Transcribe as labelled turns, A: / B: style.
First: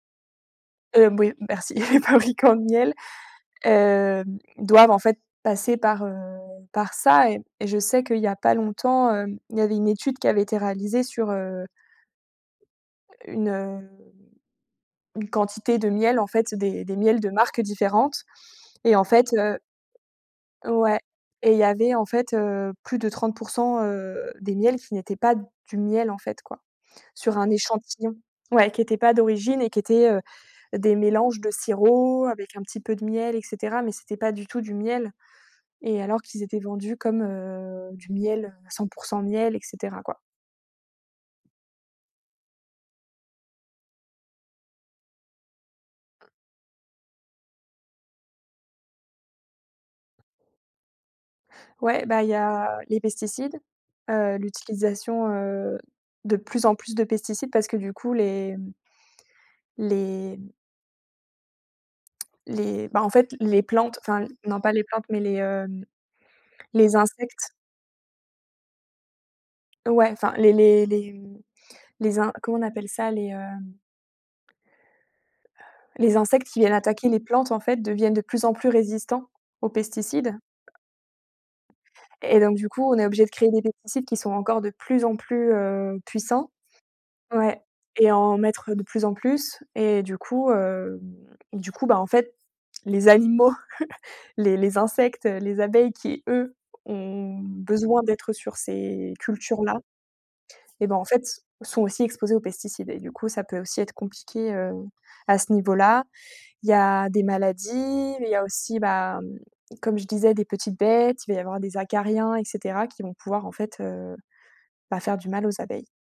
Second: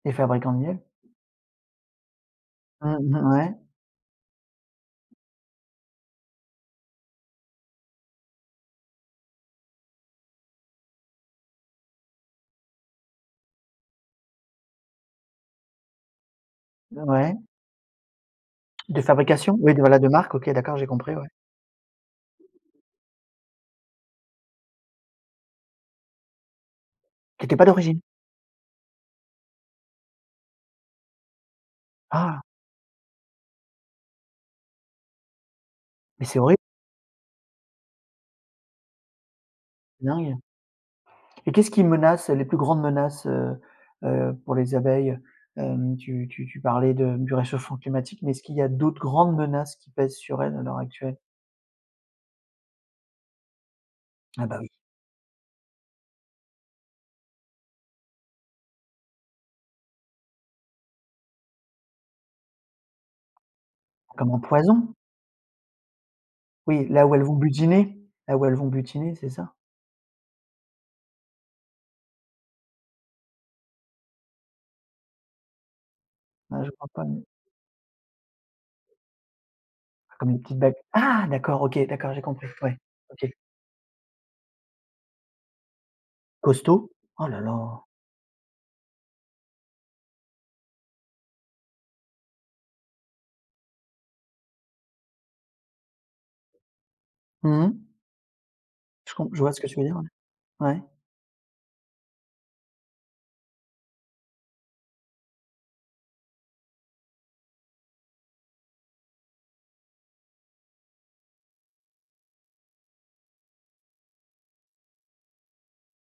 A: Les fabricants de miel?
B: Hem, oui, merci, les fabricants de miel,
A: Mmh mh, ouais.
B: heu, doivent, en fait, passer par, heu, par ça et et je sais qu'il y a pas longtemps, hem, il y avait une étude qui avait été réalisée sur, heu, une, heu, une quantité de miel, en fait, des des miels de
A: Ouais.
B: marques différentes et
A: De
B: en fait,
A: fabrication?
B: heu
A: Oui, voilà, de marque, OK, d'accord, j'ai
B: ouais
A: compris, ouais.
B: et il y avait, en fait, heu, plus de 30 %, heu, des miels qui n'étaient pas du miel, en fait, quoi, sur
A: Qui
B: un
A: étaient pas d'origine?
B: échantillon. Ouais, qui était pas d'origine et qui étaient, heu, des mélanges de sirop
A: Ah!
B: avec un petit peu de miel et cetera mais c'était pas du tout du miel et alors
A: Mais c'est
B: qu'ils
A: horri!
B: étaient vendus comme, heu, du miel, heu, 100 % miel et cetera, quoi.
A: Dingue! Et qu'est-ce qui menace les plus grandes menaces, heu heu, pour les abeilles? Hem, tu tu tu parlais de du réchauffement climatique mais est-ce qu'il y a d'autres grandes menaces qui pèsent sur elles à l'heure actuelle?
B: Ouais, bah, il y a les pesticides, heu,
A: Ah, bah, oui.
B: l'utilisation, heu, de plus en plus de pesticides parce que, du coup, les les les, bah, en fait, les plantes, enfin,
A: Comme un
B: non pas les
A: poison?
B: plantes mais les, heu,
A: Oui,
B: les
A: là où elles vont
B: insectes
A: butiner? Là où elles vont butiner, c'est ça?
B: Ouais, enfin les les les, mmh, les in comment on appelle ça? Les, heu les insectes qui
A: Ah, je
B: viennent
A: vois pas,
B: attaquer les
A: non.
B: plantes, en fait, deviennent de plus en plus résistants aux
A: Ah comme
B: pesticides.
A: une petite bête. Ah! D'accord, OK, d'accord, j'ai
B: Et
A: compris.
B: donc du
A: Ouais,
B: coup, on est obligé de
A: OK.
B: créer des pesticides qui sont encore de plus en plus, heu, puissants
A: Costauds? Oh là
B: ouais
A: là!
B: et en mettre de plus en plus et du coup, hem, du coup, bah, en fait, les animaux, les les insectes, heu, les abeilles qui, eux, ont
A: Mmh mh.
B: besoin d'être sur
A: Je
B: ces
A: com je vois ce que tu
B: cultures-là,
A: veux dire, ouais.
B: eh
A: Ouais.
B: ben, en fait, sont aussi exposés aux pesticides et du coup, ça peut aussi être compliqué, heu, à ce niveau-là. Il y a des maladies, il y a aussi, ben, comme je disais des petites bêtes, il va y avoir des acariens et cetera qui vont pouvoir, en fait, heu, bah, faire du mal aux abeilles.